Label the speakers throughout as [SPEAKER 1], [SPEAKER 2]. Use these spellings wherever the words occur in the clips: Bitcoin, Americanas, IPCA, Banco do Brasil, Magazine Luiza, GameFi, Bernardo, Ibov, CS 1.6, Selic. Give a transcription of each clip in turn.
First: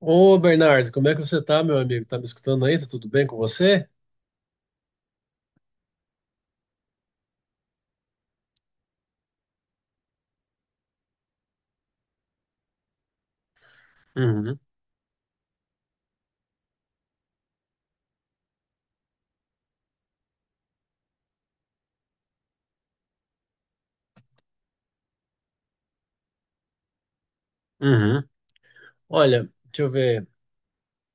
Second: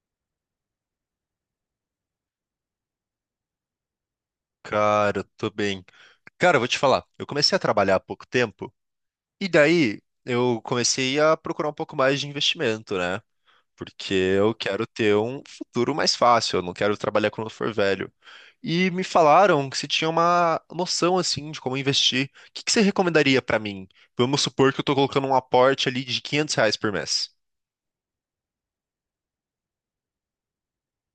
[SPEAKER 1] Ô, Bernardo, como é que você tá, meu amigo? Tá me escutando aí? Tá tudo bem com você?
[SPEAKER 2] Cara, eu tô bem. Cara, eu vou te falar, eu comecei a trabalhar há pouco tempo, e daí eu comecei a procurar um pouco mais de investimento, né? Porque eu
[SPEAKER 1] Uhum,
[SPEAKER 2] quero ter um futuro mais fácil, eu não quero trabalhar quando eu for velho. E me falaram que você tinha uma noção, assim, de como investir. O que que você recomendaria pra mim? Vamos supor que eu tô colocando um aporte ali de R$ 500 por mês.
[SPEAKER 1] uhum. Olha, deixa eu ver.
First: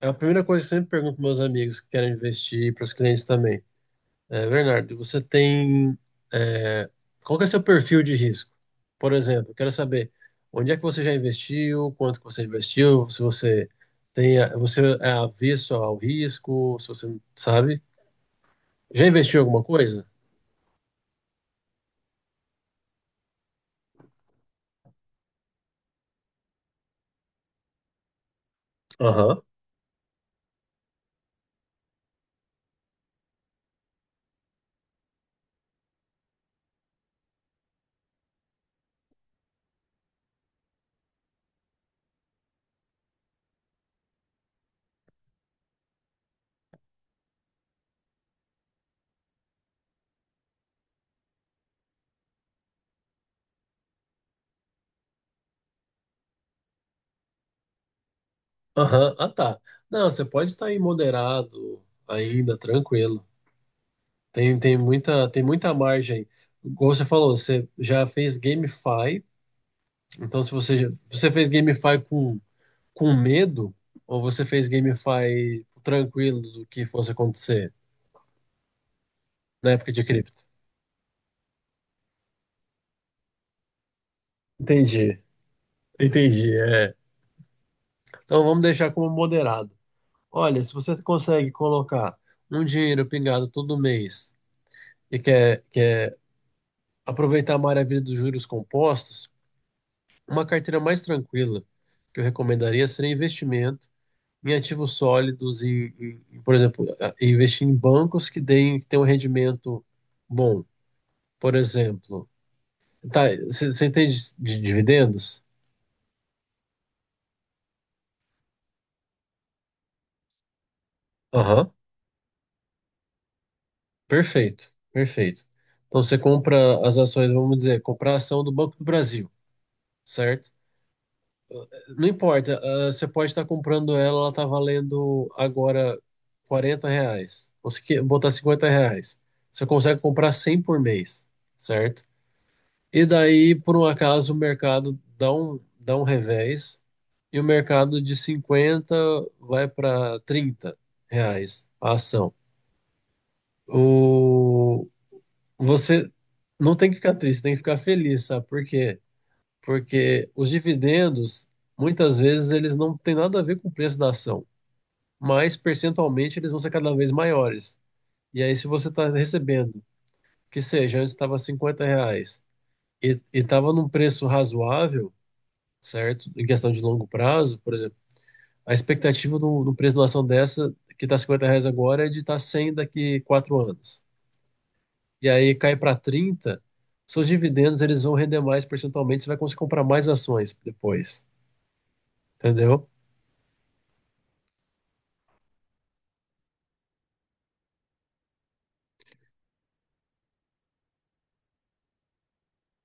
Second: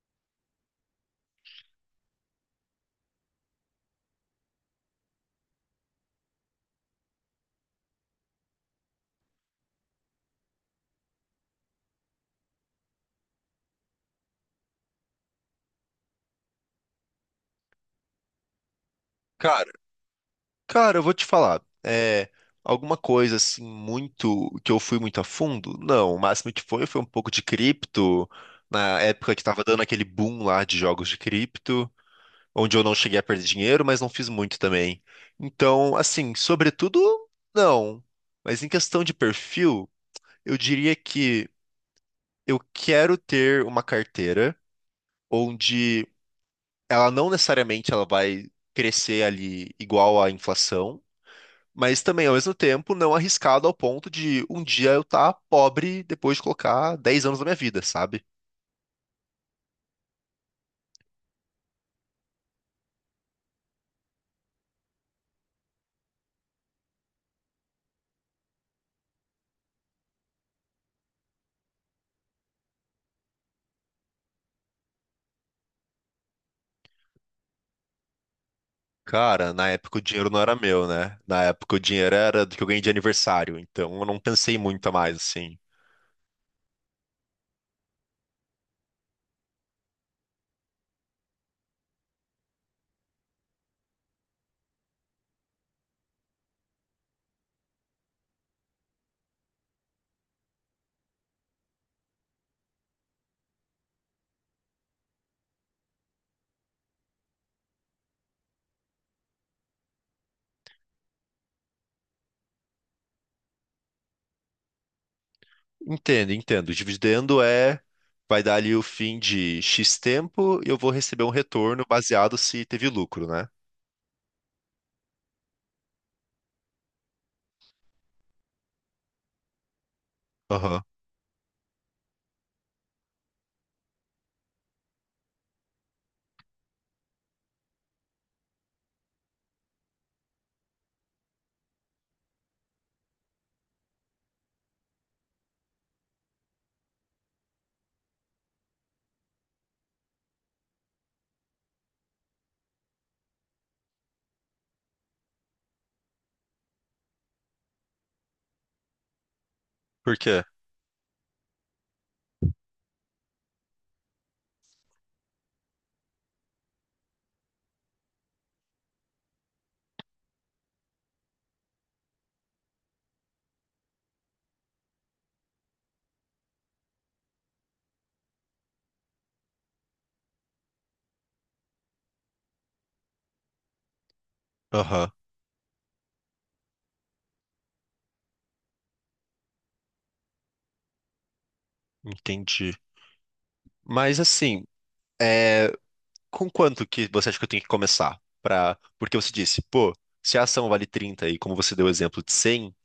[SPEAKER 1] É a primeira coisa que eu sempre pergunto para meus amigos que querem investir e para os clientes também. É, Bernardo, você tem. é, Qual que é seu perfil de risco? Por exemplo, eu quero saber onde é que você já investiu, quanto que você investiu, se você tem, você é avesso ao risco, se você sabe. Já investiu em alguma
[SPEAKER 2] Cara,
[SPEAKER 1] coisa?
[SPEAKER 2] Cara, eu vou te falar. É, alguma coisa assim, muito que eu fui muito a fundo? Não, o máximo que foi um pouco de cripto, na época que tava dando aquele boom lá de jogos de cripto, onde eu não cheguei a perder dinheiro, mas não fiz muito também. Então, assim, sobretudo, não. Mas em questão de perfil, eu diria que eu quero ter uma carteira onde ela não necessariamente ela vai crescer ali igual à inflação, mas também, ao mesmo tempo, não arriscado ao ponto de um dia eu estar pobre depois de colocar 10 anos da minha vida, sabe?
[SPEAKER 1] Aham, ah, tá. Não, você pode estar aí moderado, ainda tranquilo. Tem muita margem. Como você falou, você já fez GameFi, então se você, já- você fez GameFi com medo, ou você fez GameFi tranquilo do que fosse acontecer
[SPEAKER 2] Cara, na
[SPEAKER 1] na época
[SPEAKER 2] época o
[SPEAKER 1] de
[SPEAKER 2] dinheiro não
[SPEAKER 1] cripto?
[SPEAKER 2] era meu, né? Na época o dinheiro era do que eu ganhei de aniversário, então eu não pensei muito a mais,
[SPEAKER 1] Entendi,
[SPEAKER 2] assim.
[SPEAKER 1] entendi, é. Então vamos deixar como moderado. Olha, se você consegue colocar um dinheiro pingado todo mês e quer aproveitar a maravilha dos juros compostos, uma carteira mais tranquila que eu recomendaria seria investimento em ativos sólidos e, por exemplo, e investir em bancos que tenham um rendimento bom. Por exemplo, tá, você entende de dividendos?
[SPEAKER 2] Entendo, entendo. O dividendo é, vai dar ali o fim de X tempo e eu vou receber um
[SPEAKER 1] Aham,
[SPEAKER 2] retorno baseado se teve lucro, né?
[SPEAKER 1] perfeito, perfeito. Então você compra as ações, vamos dizer, comprar a ação do Banco do Brasil, certo?
[SPEAKER 2] Aham.
[SPEAKER 1] Não importa, você pode estar comprando ela, ela tá valendo agora R$ 40. Ou se botar R$ 50. Você consegue comprar 100 por mês, certo? E daí, por um acaso, o mercado dá um revés e o mercado de 50 vai para R$ 30 a ação. O, você não tem que ficar triste, tem que ficar feliz, sabe? Porque
[SPEAKER 2] Por
[SPEAKER 1] porque
[SPEAKER 2] quê?
[SPEAKER 1] os dividendos, muitas vezes, eles não têm nada a ver com o preço da ação, mas percentualmente eles vão ser cada vez maiores. E aí, se você está recebendo, que seja, antes estava R$ 50 e estava num preço razoável, certo? Em questão de longo prazo, por exemplo, a expectativa do preço de uma ação dessa, que está R$ 50 agora, é de estar 100 daqui 4 anos.
[SPEAKER 2] Aham.
[SPEAKER 1] E aí cai para 30, seus dividendos eles vão render mais percentualmente, você vai conseguir comprar mais ações depois,
[SPEAKER 2] Entendi.
[SPEAKER 1] entendeu?
[SPEAKER 2] Mas assim, com quanto que você acha que eu tenho que começar? Pra... Porque você disse, pô, se a ação vale 30 e como você deu o exemplo de 100,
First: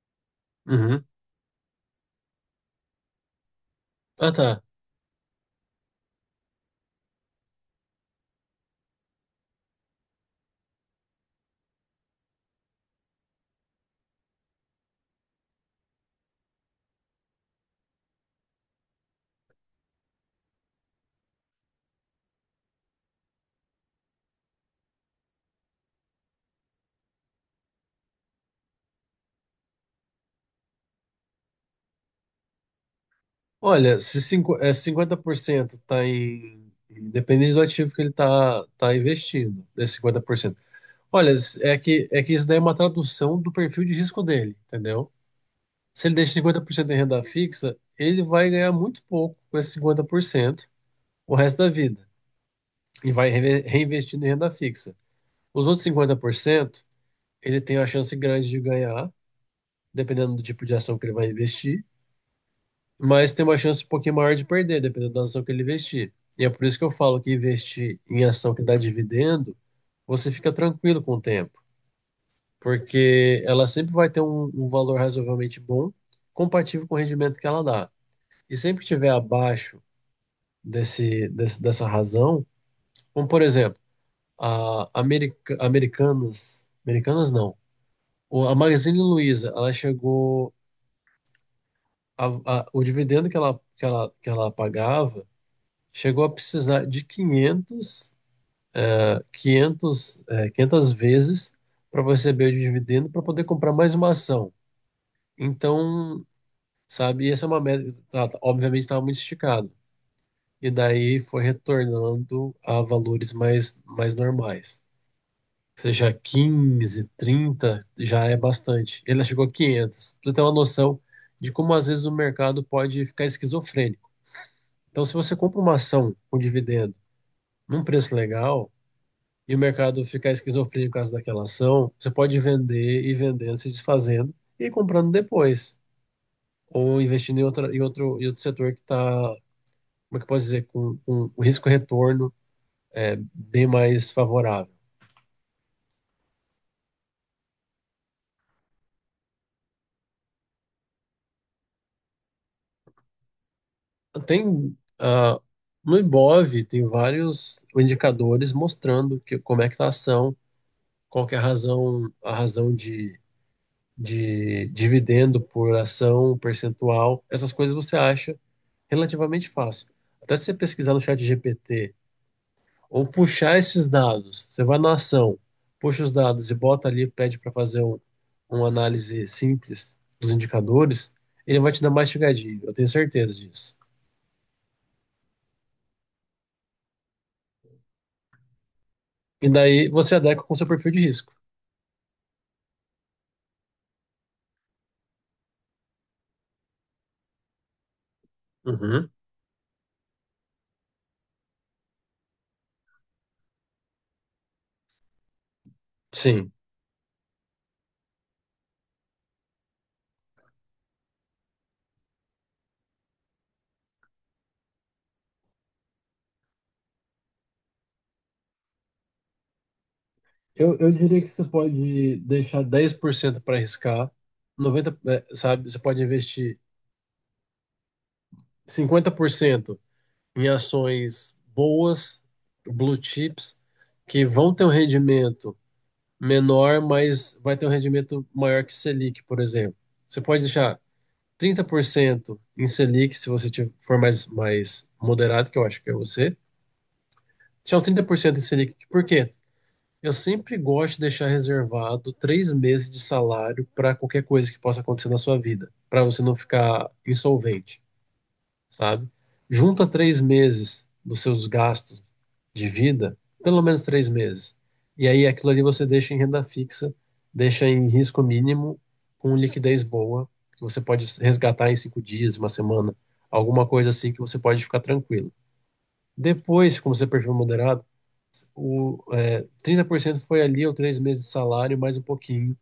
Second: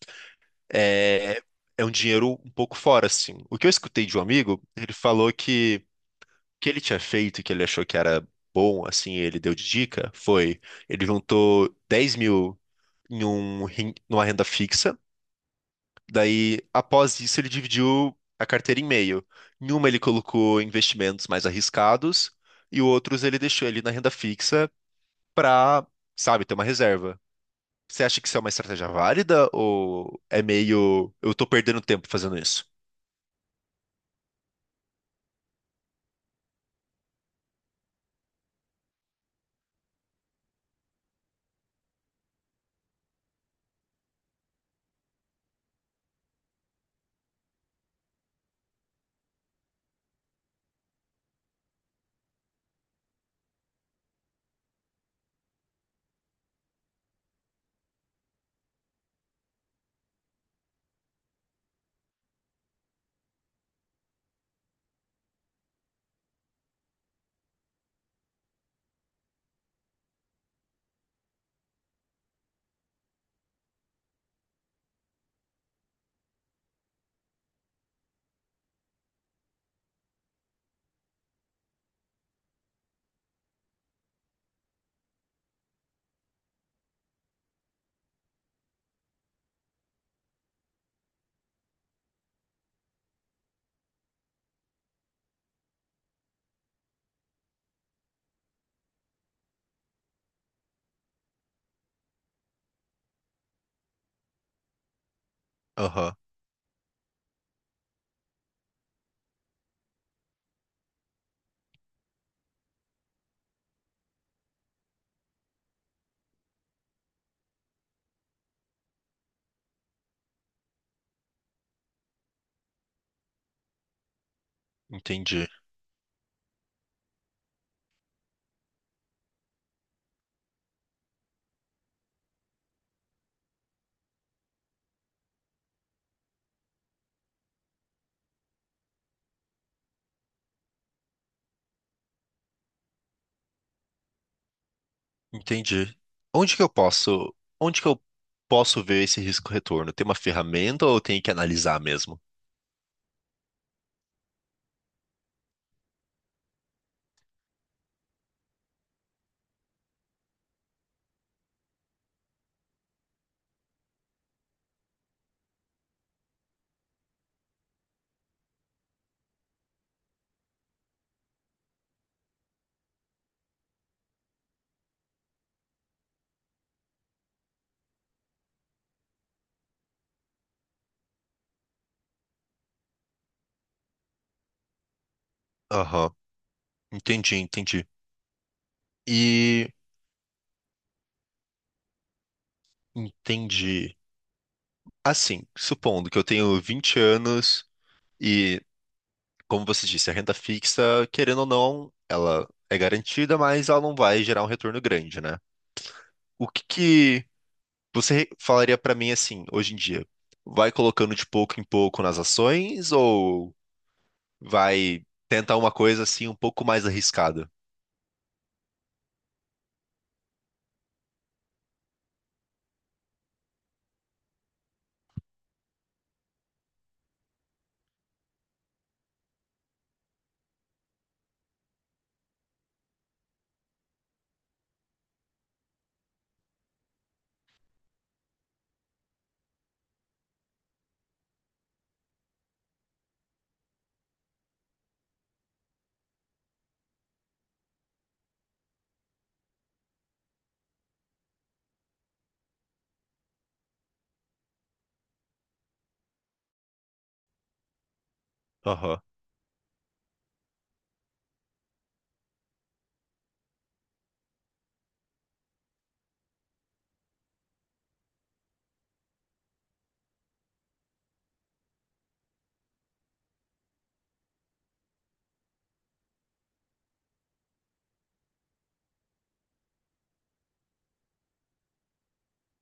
[SPEAKER 1] Uhum.
[SPEAKER 2] é... é um dinheiro um pouco fora, assim. O que eu escutei de um
[SPEAKER 1] Ah,
[SPEAKER 2] amigo,
[SPEAKER 1] tá.
[SPEAKER 2] ele falou que o que ele tinha feito e que ele achou que era bom, assim, ele deu de dica, foi ele juntou 10.000 numa renda fixa. Daí, após isso, ele dividiu a carteira em meio. Em uma, ele colocou investimentos mais arriscados, e outros ele deixou ali na renda fixa para, sabe, ter uma reserva. Você acha que isso é uma estratégia válida ou é meio eu tô perdendo tempo fazendo isso?
[SPEAKER 1] Olha, se 50% está em. Depende do ativo que ele está tá tá investindo, desse 50%. Olha, é que isso daí é uma tradução do perfil de risco dele, entendeu? Se ele deixa 50% em renda fixa, ele vai ganhar muito pouco com esse 50% o resto da vida. E vai reinvestindo em renda fixa. Os outros 50% ele tem a chance grande de ganhar, dependendo do tipo de ação que ele vai investir. Mas tem uma chance um pouquinho maior de perder, dependendo da ação que ele investir. E é por isso que eu falo que investir em ação que dá dividendo, você fica tranquilo com o tempo, porque ela sempre vai ter um valor razoavelmente bom, compatível com o rendimento que ela dá. E sempre que tiver abaixo dessa razão, como por exemplo, Americanas, Americanas não, a Magazine Luiza, ela chegou, a- o dividendo que ela pagava chegou a precisar de 500, 500, 500 vezes para receber o dividendo para poder comprar mais uma ação.
[SPEAKER 2] Aham,
[SPEAKER 1] Então, sabe, essa é uma meta, que obviamente estava muito esticado. E daí foi retornando a valores mais normais. Ou seja, 15, 30 já é bastante. Ele chegou a 500. Pra você ter uma noção de como às vezes o mercado pode ficar esquizofrênico. Então, se você
[SPEAKER 2] entendi.
[SPEAKER 1] compra uma ação com dividendo num preço legal, e o mercado ficar esquizofrênico por causa daquela ação, você pode vender e vendendo, se desfazendo e comprando depois. Ou investindo em outro setor que está, como é que eu posso dizer, com, o risco-retorno é bem mais favorável.
[SPEAKER 2] Entendi. Onde que eu posso, onde que eu posso ver esse risco retorno? Tem uma ferramenta ou eu tenho que analisar mesmo?
[SPEAKER 1] Tem, no Ibov, tem vários indicadores mostrando que, como é que está a ação, qual que é a razão, a razão de dividendo por ação, percentual, essas coisas você acha relativamente fácil. Até se você pesquisar no chat GPT ou puxar esses dados, você vai na ação, puxa os dados e bota ali, pede para fazer uma análise simples dos indicadores, ele vai te dar mastigadinho, eu tenho certeza disso.
[SPEAKER 2] Aham, entendi, entendi.
[SPEAKER 1] E
[SPEAKER 2] E
[SPEAKER 1] daí você adequa com o seu perfil de risco.
[SPEAKER 2] Entendi. Assim, supondo que eu tenho 20 anos e,
[SPEAKER 1] Uhum.
[SPEAKER 2] como você disse, a renda fixa, querendo ou não, ela é garantida, mas ela não vai gerar um retorno grande, né? O
[SPEAKER 1] Sim.
[SPEAKER 2] que que você falaria pra mim assim, hoje em dia? Vai colocando de pouco em pouco nas ações ou vai tentar uma coisa assim um pouco mais arriscada?
[SPEAKER 1] Eu diria que você pode deixar 10% para arriscar, 90, sabe? Você pode investir 50% em ações boas, blue chips, que vão ter um rendimento menor, mas vai ter um rendimento maior que Selic, por exemplo. Você pode deixar 30% em Selic, se você for mais moderado, que eu acho que é você. Deixar uns 30% em Selic. Por quê? Eu sempre gosto de deixar reservado 3 meses de salário para qualquer coisa que possa acontecer na sua vida, para você não ficar insolvente.
[SPEAKER 2] Aham,
[SPEAKER 1] Sabe? Junta 3 meses dos seus gastos de vida, pelo menos 3 meses. E aí aquilo ali você deixa em renda fixa, deixa em risco mínimo, com liquidez boa, que você pode resgatar em 5 dias, uma semana, alguma coisa assim que você pode ficar tranquilo. Depois, como você é perfil moderado, 30% foi ali ou 3 meses de salário, mais um pouquinho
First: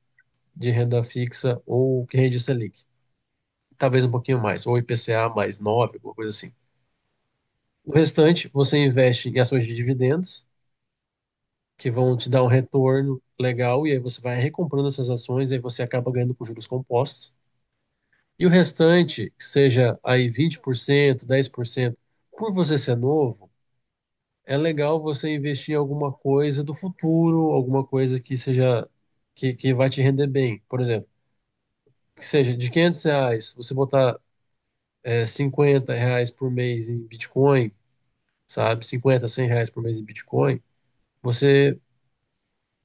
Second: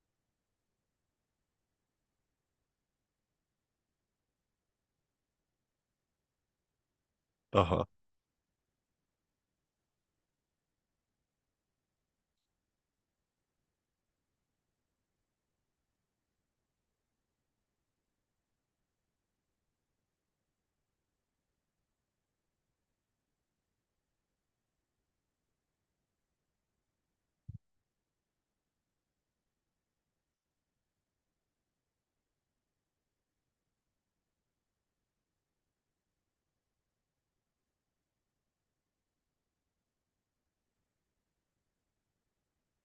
[SPEAKER 1] de renda fixa ou que rende Selic. Talvez um pouquinho mais, ou IPCA mais 9 alguma coisa assim.
[SPEAKER 2] aham.
[SPEAKER 1] O restante você investe em ações de dividendos, que vão te dar um retorno legal, e aí você vai recomprando essas ações, e aí você acaba ganhando com juros compostos. E o restante, que seja aí 20% 10% por você ser novo, é legal você investir em alguma coisa do futuro, alguma coisa que seja que vai te render bem. Por exemplo, que seja de R$ 500, você botar R$ 50 por mês em Bitcoin, sabe? Cinquenta 100 reais por mês em Bitcoin, você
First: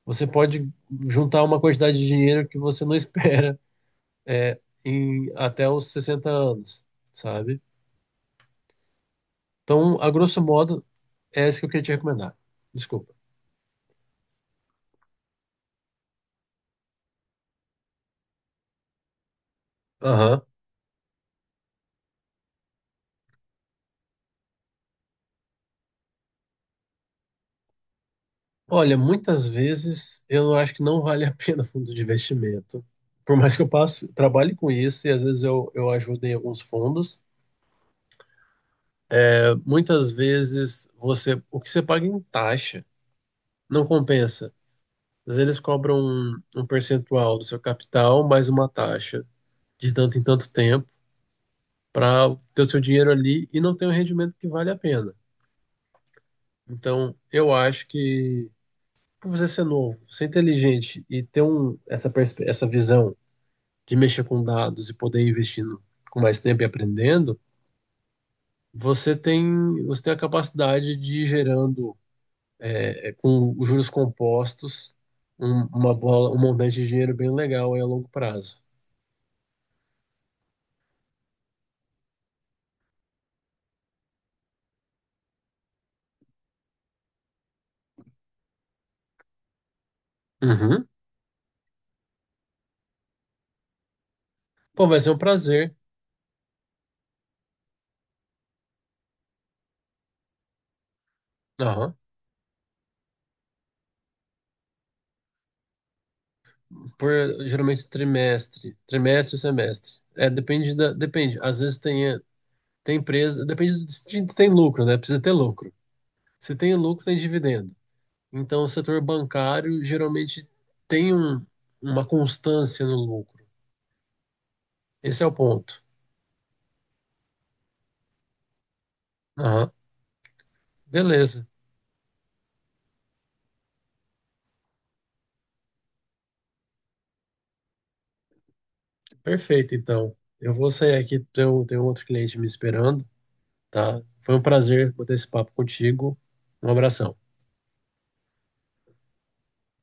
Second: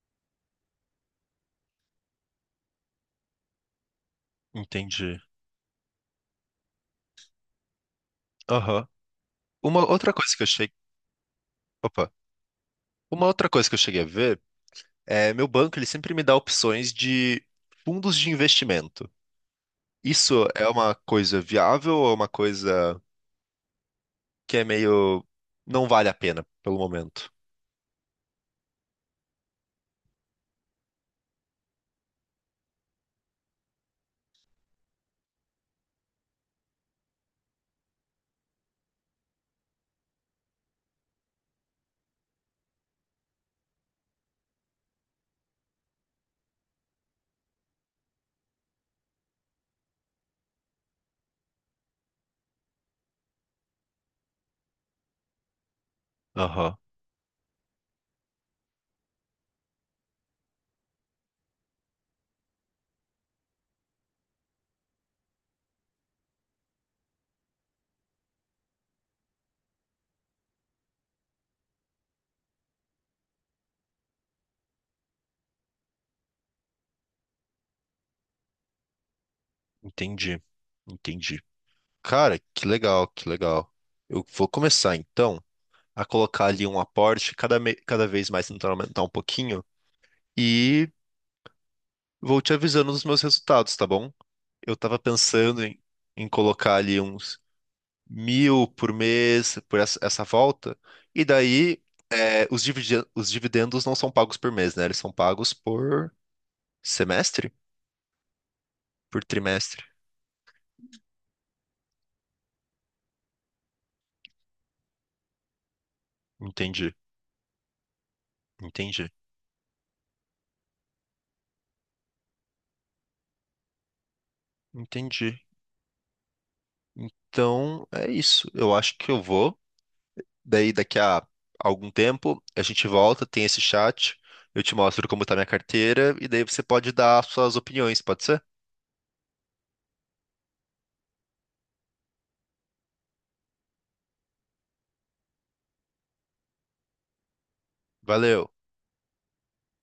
[SPEAKER 1] Você pode juntar uma quantidade de dinheiro que você não espera
[SPEAKER 2] Entendi.
[SPEAKER 1] em até os 60 anos, sabe?
[SPEAKER 2] Aham. Uma
[SPEAKER 1] Então, a
[SPEAKER 2] outra coisa
[SPEAKER 1] grosso
[SPEAKER 2] que eu cheguei,
[SPEAKER 1] modo, é isso que eu queria te
[SPEAKER 2] opa,
[SPEAKER 1] recomendar. Desculpa.
[SPEAKER 2] uma outra coisa que eu cheguei a ver. Meu banco, ele sempre me dá opções de fundos de investimento.
[SPEAKER 1] Aham.
[SPEAKER 2] Isso é uma coisa viável ou é uma coisa que é meio não vale a pena pelo momento?
[SPEAKER 1] Olha, muitas vezes eu acho que não vale a pena fundo de investimento. Por mais que eu passe, trabalhe com isso e às vezes eu ajudo em alguns fundos. É, muitas vezes você o que você paga em taxa não compensa. Às vezes eles cobram um percentual do seu capital mais uma taxa de tanto em tanto tempo. Para ter o seu dinheiro ali e não tem um rendimento que vale a pena.
[SPEAKER 2] Aham,
[SPEAKER 1] Então, eu acho que por você ser novo, ser inteligente e ter essa visão de mexer com dados e poder ir investindo com mais tempo e aprendendo, você tem, você tem a capacidade de ir gerando com os juros compostos uma bola, um montante de dinheiro bem legal aí a longo prazo.
[SPEAKER 2] entendi, entendi. Cara, que legal, que legal. Eu vou começar então a colocar ali um aporte cada vez mais tentando aumentar um pouquinho
[SPEAKER 1] Uhum.
[SPEAKER 2] e vou te avisando dos meus resultados, tá bom? Eu
[SPEAKER 1] Pô,
[SPEAKER 2] tava
[SPEAKER 1] vai ser um
[SPEAKER 2] pensando
[SPEAKER 1] prazer.
[SPEAKER 2] em colocar ali uns 1.000 por mês por essa volta. E daí
[SPEAKER 1] Aham.
[SPEAKER 2] os dividendos não são pagos por mês, né? Eles são pagos por
[SPEAKER 1] Por
[SPEAKER 2] semestre,
[SPEAKER 1] geralmente trimestre,
[SPEAKER 2] por
[SPEAKER 1] trimestre ou
[SPEAKER 2] trimestre.
[SPEAKER 1] semestre. É, depende. Às vezes tem empresa, depende de se tem lucro, né? Precisa ter lucro. Se tem
[SPEAKER 2] Entendi,
[SPEAKER 1] lucro, tem dividendo. Então, o setor
[SPEAKER 2] entendi,
[SPEAKER 1] bancário geralmente tem uma constância no lucro. Esse é o
[SPEAKER 2] entendi.
[SPEAKER 1] ponto.
[SPEAKER 2] Então é isso. Eu acho que eu vou.
[SPEAKER 1] Aham.
[SPEAKER 2] Daí daqui a
[SPEAKER 1] Beleza.
[SPEAKER 2] algum tempo a gente volta, tem esse chat. Eu te mostro como tá minha carteira e daí você pode dar suas opiniões, pode ser?
[SPEAKER 1] Perfeito, então. Eu vou sair aqui, tem um outro cliente me esperando, tá? Foi um prazer bater esse papo contigo. Um abração.
[SPEAKER 2] Valeu.